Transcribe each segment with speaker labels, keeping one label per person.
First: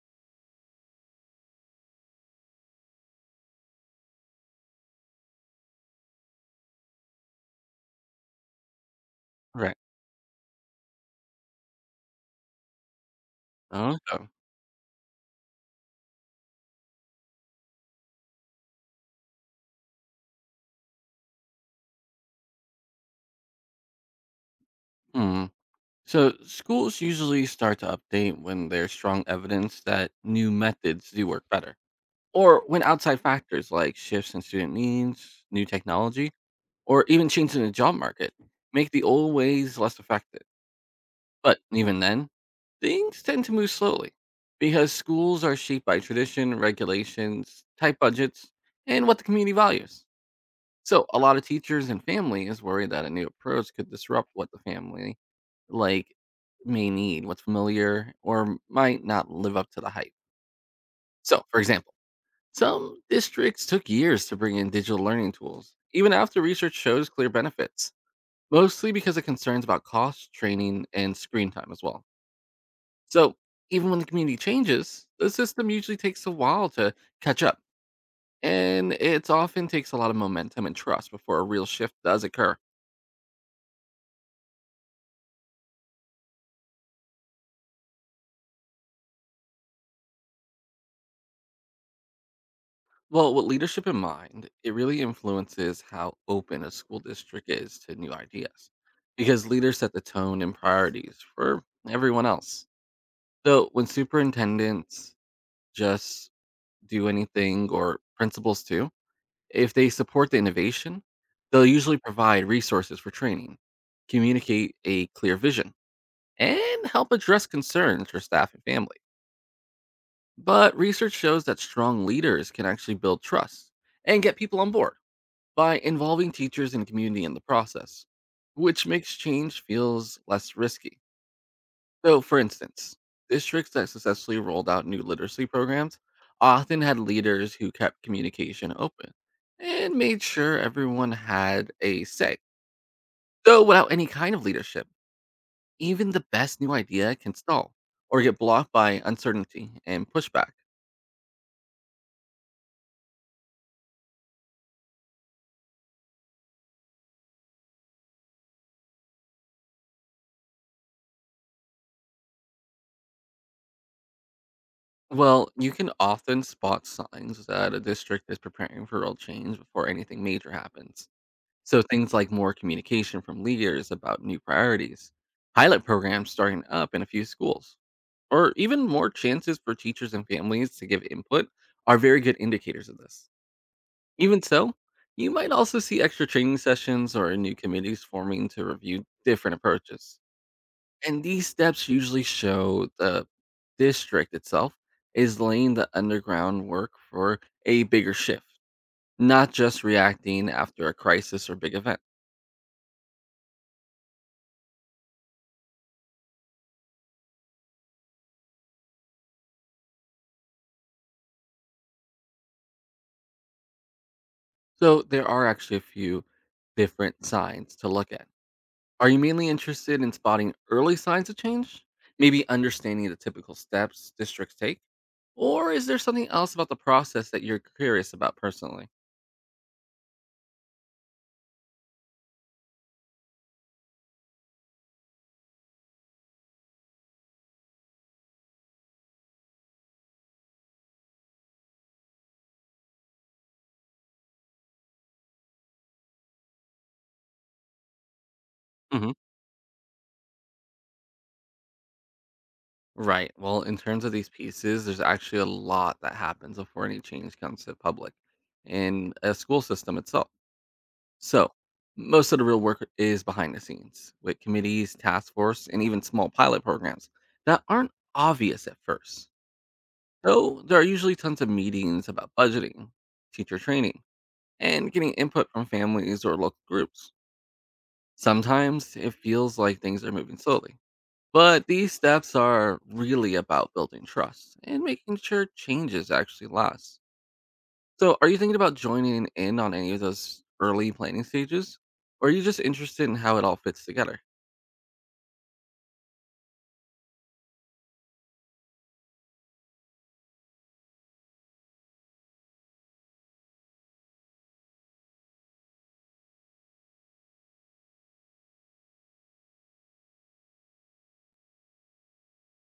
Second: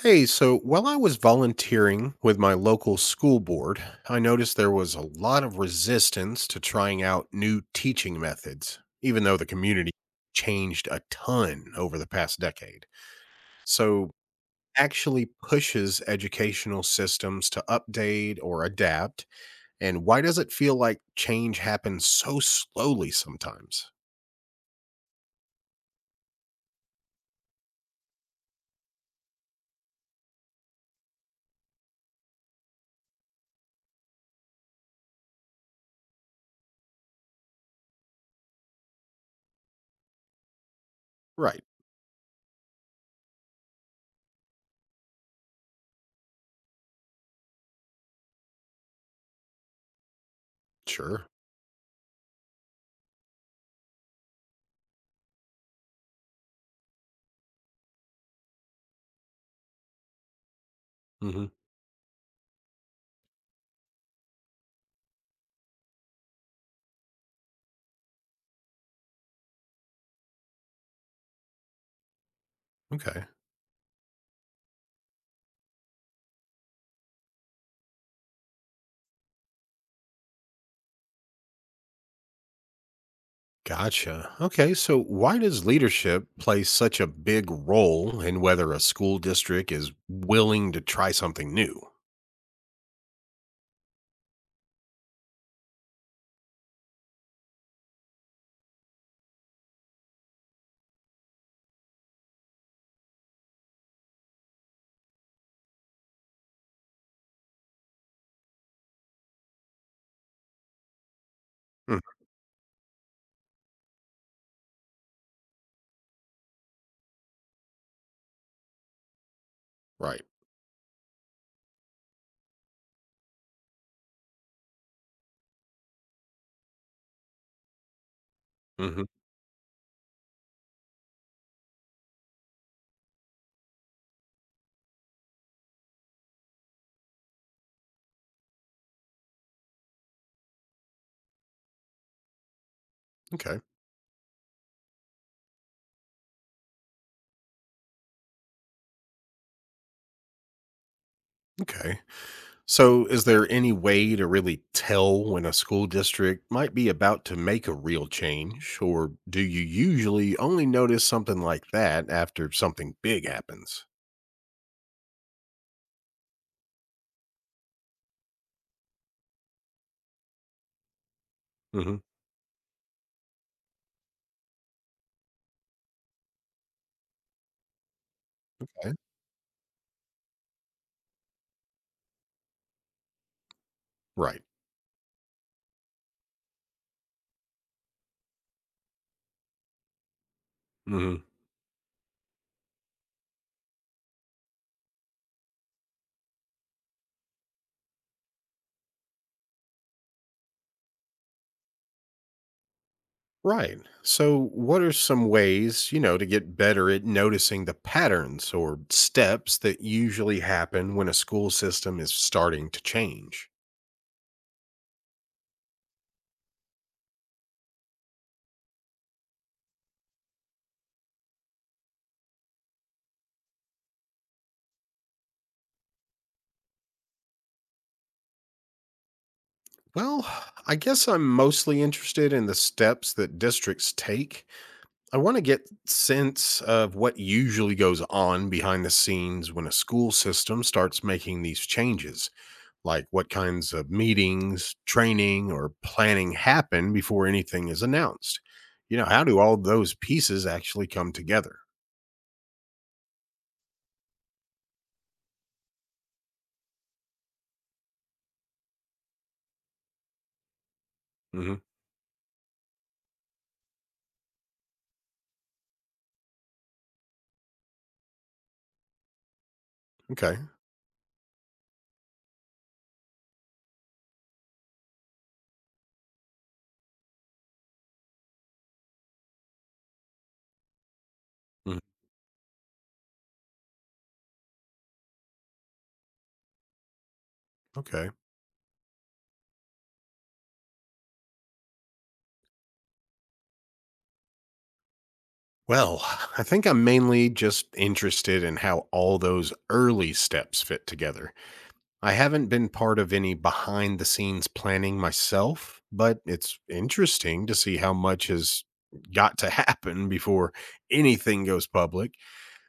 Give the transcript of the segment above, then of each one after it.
Speaker 1: Hey, so while I was volunteering with my local school board, I noticed there was a lot of resistance to trying out new teaching methods, even though the
Speaker 2: Right.
Speaker 1: community changed a ton over the past decade. So,
Speaker 2: Okay.
Speaker 1: actually pushes educational systems to update or adapt, and why does it feel like change happens so slowly sometimes?
Speaker 2: Hmm. So schools usually start to update when there's strong evidence that new methods do work better, or when outside factors like shifts in student needs, new technology, or even changes in the job market make the old ways less effective. But
Speaker 1: Right,
Speaker 2: even then, things tend to move slowly because schools are shaped by tradition, regulations, tight budgets, and what the community values. So, a
Speaker 1: sure.
Speaker 2: lot of teachers and families worry that a new approach could disrupt what the family like may need, what's familiar, or might not live up to the hype. So,
Speaker 1: Mhm.
Speaker 2: for example, some districts took years to bring in digital learning tools, even after research shows clear benefits, mostly because of concerns about cost, training, and screen time as well.
Speaker 1: Okay.
Speaker 2: So, even when the community changes, the system usually takes a while to catch up, and it often takes a lot of momentum and trust before a real shift does occur.
Speaker 1: Gotcha. Okay, so why does leadership play such a big role in whether a school district is willing to try something new?
Speaker 2: Well, with leadership in mind, it really influences how open a school district is to new ideas because leaders set the tone and priorities for everyone else. So when superintendents just do anything or principals too, if they support the innovation, they'll
Speaker 1: Hmm,
Speaker 2: usually provide resources for training, communicate a clear vision, and help address concerns for staff and family.
Speaker 1: right.
Speaker 2: But research shows that strong leaders can actually build trust and get people on board by involving teachers and community in the process, which
Speaker 1: Hmm.
Speaker 2: makes change feels less risky. So, for instance, districts that successfully rolled out new literacy programs often had leaders who kept communication open and made sure everyone had a say.
Speaker 1: Okay.
Speaker 2: Though without any kind of leadership, even the best new idea can stall or get blocked by uncertainty and pushback.
Speaker 1: Okay. So, is there any way to really tell when a school district might be about to make a real change, or do you usually only notice something like that after something big happens?
Speaker 2: Well, you can often spot signs that a district is preparing for real change before anything major happens. So
Speaker 1: Hmm.
Speaker 2: things like more communication from leaders about new priorities, pilot programs starting up in a few schools, or even
Speaker 1: Okay.
Speaker 2: more chances for teachers and families to give input are very good indicators of this.
Speaker 1: Right.
Speaker 2: Even so, you might also see extra training sessions or new committees forming to review different approaches.
Speaker 1: Mm-hmm.
Speaker 2: And these steps usually show the district itself is laying the underground work for a bigger shift, not just reacting after a crisis or big event.
Speaker 1: Right. So, what are some ways, to get better at noticing the patterns or steps that usually happen when a school system is starting to change?
Speaker 2: So there are actually a few different signs to look at. Are you mainly interested in spotting early signs of change? Maybe understanding the typical steps districts take? Or is there something else about the process that you're curious about personally?
Speaker 1: Well, I guess I'm mostly interested in the steps that districts take. I want to get sense of what usually goes on behind the scenes when a school system starts making these changes. Like what kinds of meetings, training, or planning happen before anything is announced. You know,
Speaker 2: hmm
Speaker 1: how do all those pieces actually come together?
Speaker 2: Right. Well, in terms of these pieces, there's actually a lot that happens before any change comes to public in a school system itself. So,
Speaker 1: Hmm.
Speaker 2: most of the real work is behind the scenes with committees, task force, and even small pilot programs that aren't obvious at first.
Speaker 1: Okay.
Speaker 2: So, there are usually tons of meetings about budgeting, teacher training, and getting input from families or local groups. Sometimes it feels like things are moving slowly, but
Speaker 1: Mhm.
Speaker 2: these steps are really about building trust and making sure changes actually last.
Speaker 1: Okay.
Speaker 2: So, are you thinking about joining in on any of those early planning stages? Or are you just interested in how it all fits together?
Speaker 1: Well, I think I'm mainly just interested in how all those early steps fit together. I haven't been part of any behind the scenes planning myself, but it's interesting to see how much has got to happen before anything goes public.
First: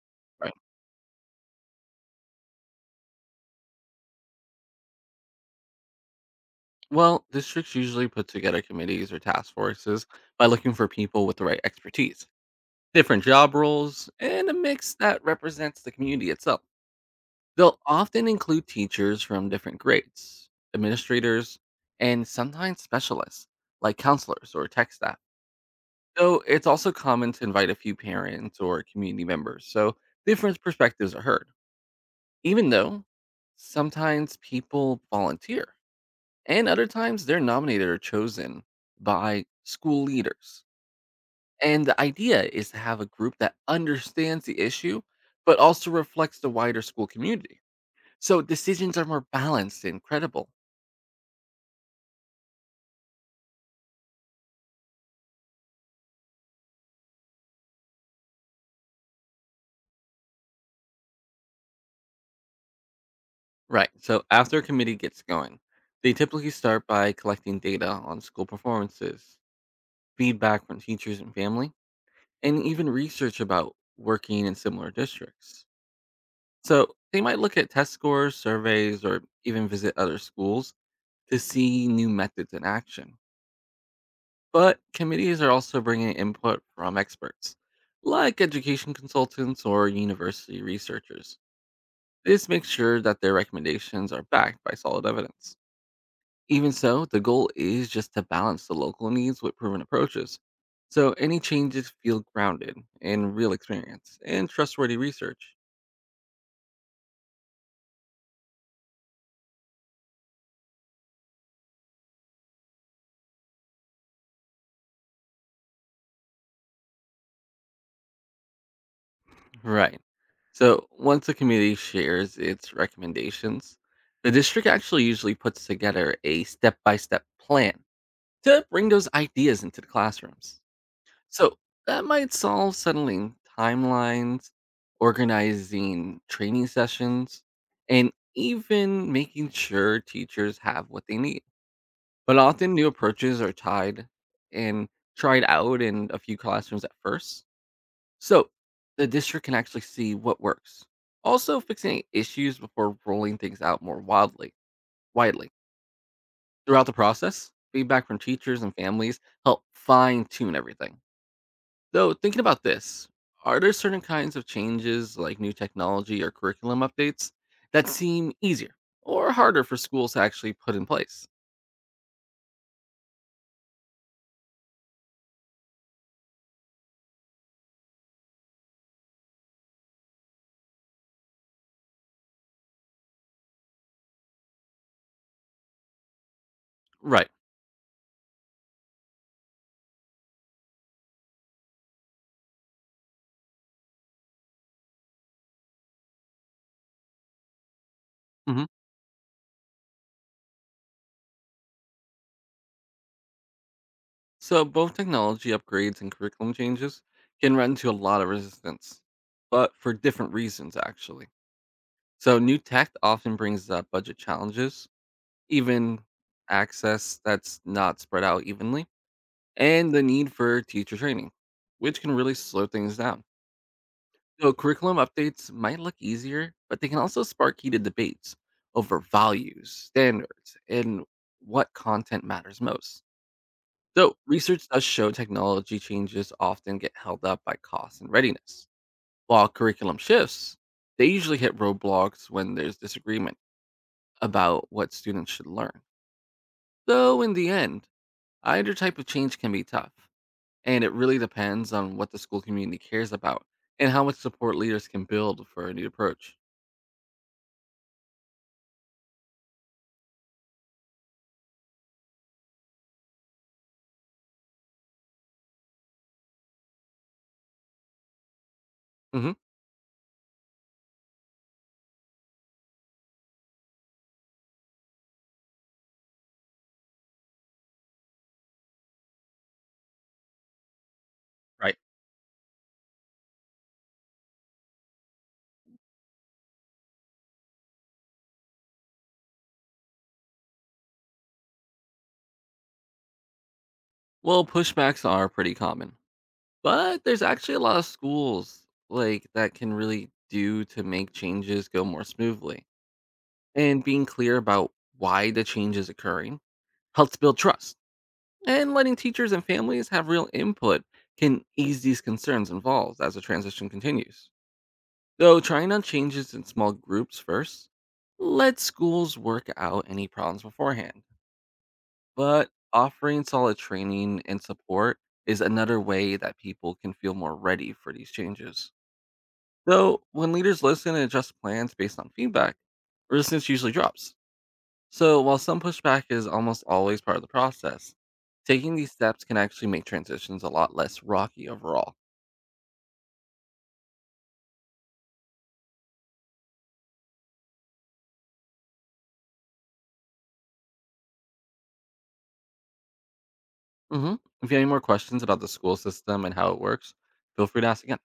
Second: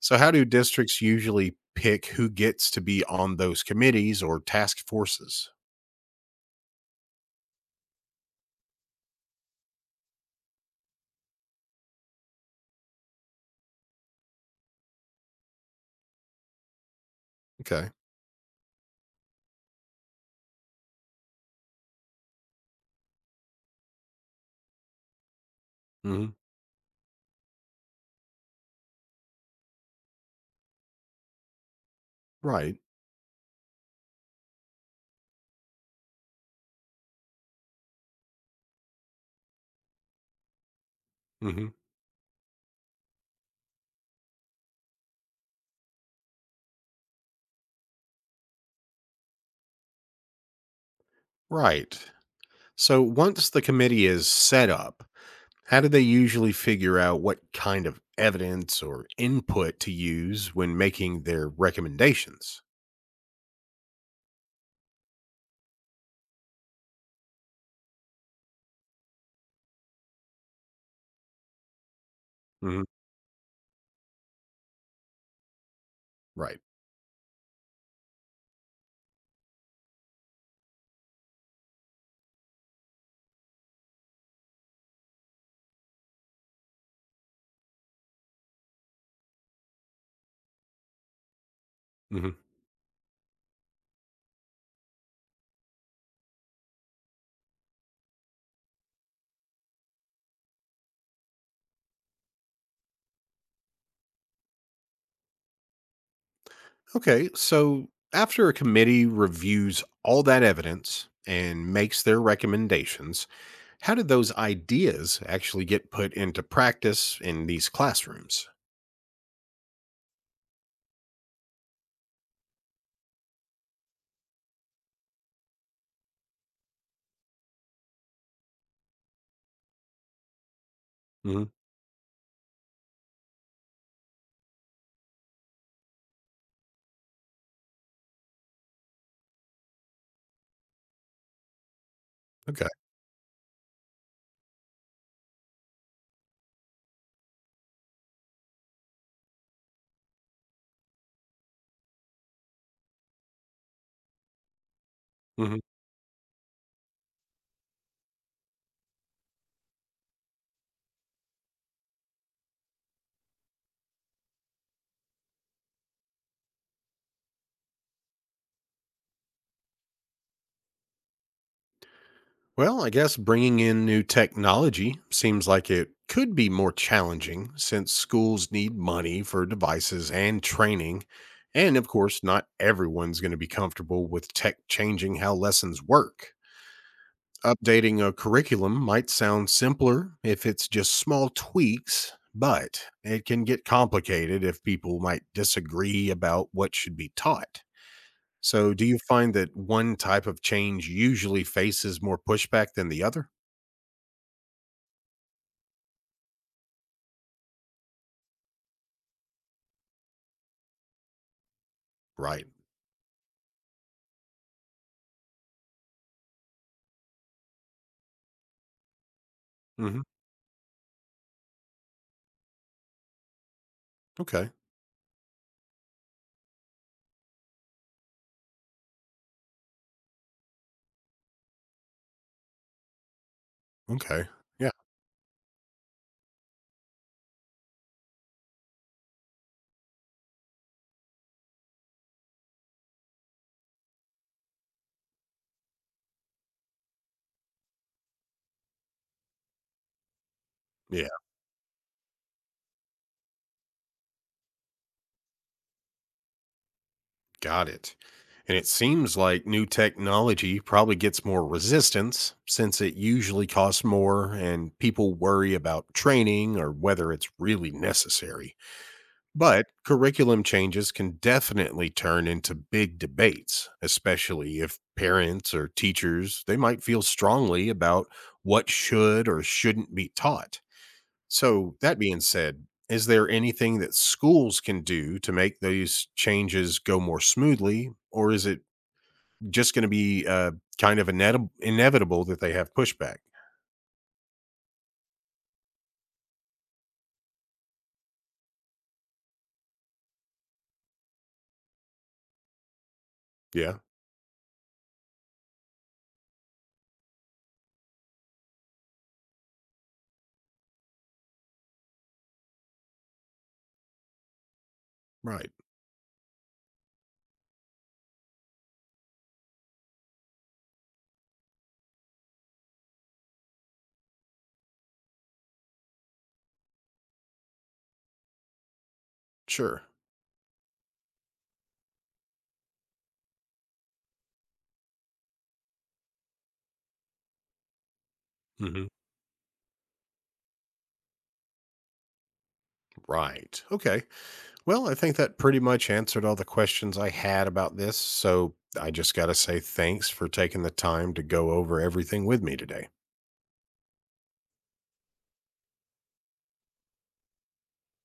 Speaker 1: So, how do
Speaker 2: Right.
Speaker 1: districts usually pick who gets to be on those committees or task forces?
Speaker 2: Well, districts usually put together committees or task forces by looking for people with the right expertise, different job roles, and a mix that represents the community itself. They'll
Speaker 1: Okay.
Speaker 2: often include teachers from different grades, administrators, and sometimes specialists like counselors or tech staff.
Speaker 1: Hmm.
Speaker 2: So, it's also common to invite a few parents or community members so different perspectives are heard. Even
Speaker 1: Right.
Speaker 2: though sometimes people volunteer and other times they're nominated or chosen by school leaders.
Speaker 1: Hmm.
Speaker 2: And the idea is to have a group that understands the issue, but also reflects the wider school community. So decisions are more balanced and credible.
Speaker 1: Right. So, once the committee is set up, how do they usually figure out what kind of evidence or input to use when making their recommendations?
Speaker 2: Right. So after a committee gets going, they typically start by collecting data on school performances, feedback from teachers and family, and
Speaker 1: Hmm.
Speaker 2: even research about working in similar districts.
Speaker 1: Right.
Speaker 2: So they might look at test scores, surveys, or even visit other schools to see new methods in action. But committees are also bringing input from experts, like education consultants or university researchers.
Speaker 1: Hmm.
Speaker 2: This makes sure that their recommendations are backed by solid evidence. Even so, the goal is just to balance the local needs with proven approaches. So any changes feel grounded in real experience and trustworthy research.
Speaker 1: Okay. So, after a committee reviews all that evidence and makes their recommendations, how did those ideas actually get put into practice in these classrooms?
Speaker 2: Right. So once the community shares its recommendations, the district actually usually puts together a step by step plan to bring those ideas into the classrooms.
Speaker 1: Hmm.
Speaker 2: So that might solve settling timelines, organizing training sessions, and even making sure teachers have what they need. But
Speaker 1: Okay.
Speaker 2: often new approaches are tied and tried out in a few classrooms at first so the district can actually see what works. Also, fixing issues before rolling things out more widely.
Speaker 1: Hmm.
Speaker 2: Throughout the process, feedback from teachers and families help fine tune everything. Though, thinking about this, are there certain kinds of changes like new technology or curriculum updates that seem easier or harder for schools to actually put in place?
Speaker 1: Well, I guess bringing in new technology seems like it could be more challenging since schools need money for devices and training. And of course, not everyone's going to be comfortable with tech changing how lessons work.
Speaker 2: Right.
Speaker 1: Updating a curriculum might sound simpler if it's just small tweaks, but it can get complicated if people might disagree about what should be taught.
Speaker 2: hmm
Speaker 1: So, do you find that one type of change usually faces more pushback than the other?
Speaker 2: So, both technology upgrades and curriculum changes can run into a lot of resistance, but for different reasons, actually. So
Speaker 1: Right.
Speaker 2: new tech often brings up budget challenges, even access that's not spread out evenly, and
Speaker 1: Hmm.
Speaker 2: the need for teacher training, which can really slow things down.
Speaker 1: Okay.
Speaker 2: So curriculum updates might look easier, but they can also spark heated debates over values, standards, and what content matters most. So
Speaker 1: Okay.
Speaker 2: research
Speaker 1: Yeah.
Speaker 2: does show technology changes often get held up by cost and readiness, while curriculum shifts, they usually hit roadblocks when there's disagreement about what students should learn. Though, in the end, either type of change can be tough, and it
Speaker 1: Yeah.
Speaker 2: really depends on what the school community cares about and how much support leaders can build for a new approach.
Speaker 1: Got it. And it seems like new technology probably gets more resistance since it usually costs more and people worry about training or whether it's really necessary.
Speaker 2: hmm
Speaker 1: But curriculum changes can definitely turn into big debates, especially if parents or teachers, they might feel strongly about what should or shouldn't be taught. So,
Speaker 2: Right.
Speaker 1: that being said, is there anything that schools can do to make these changes go more smoothly, or is it just going to be kind of inevitable that they have pushback?
Speaker 2: Well, pushbacks are pretty common, but there's actually a lot of schools like that can really do to make changes go more smoothly.
Speaker 1: Yeah,
Speaker 2: And being clear about why the change is occurring helps build trust and letting teachers and families have real input can ease these concerns involved as the transition continues. Though
Speaker 1: right.
Speaker 2: trying out changes in small groups first, let schools work out any problems beforehand. But offering solid training and support is another way that people can feel more ready for these changes.
Speaker 1: Sure.
Speaker 2: Though when leaders listen and adjust plans based on feedback, resistance usually drops. So, while some pushback is almost always part of the process, taking
Speaker 1: Hmm.
Speaker 2: these steps can actually make transitions a lot less rocky overall.
Speaker 1: Right. Okay. Well, I think that pretty much answered all the questions I had about this. So I just got to say thanks for taking the time to go over everything with me today.
Speaker 2: hmm If you have any more questions about the school system and how it works, feel free to ask again.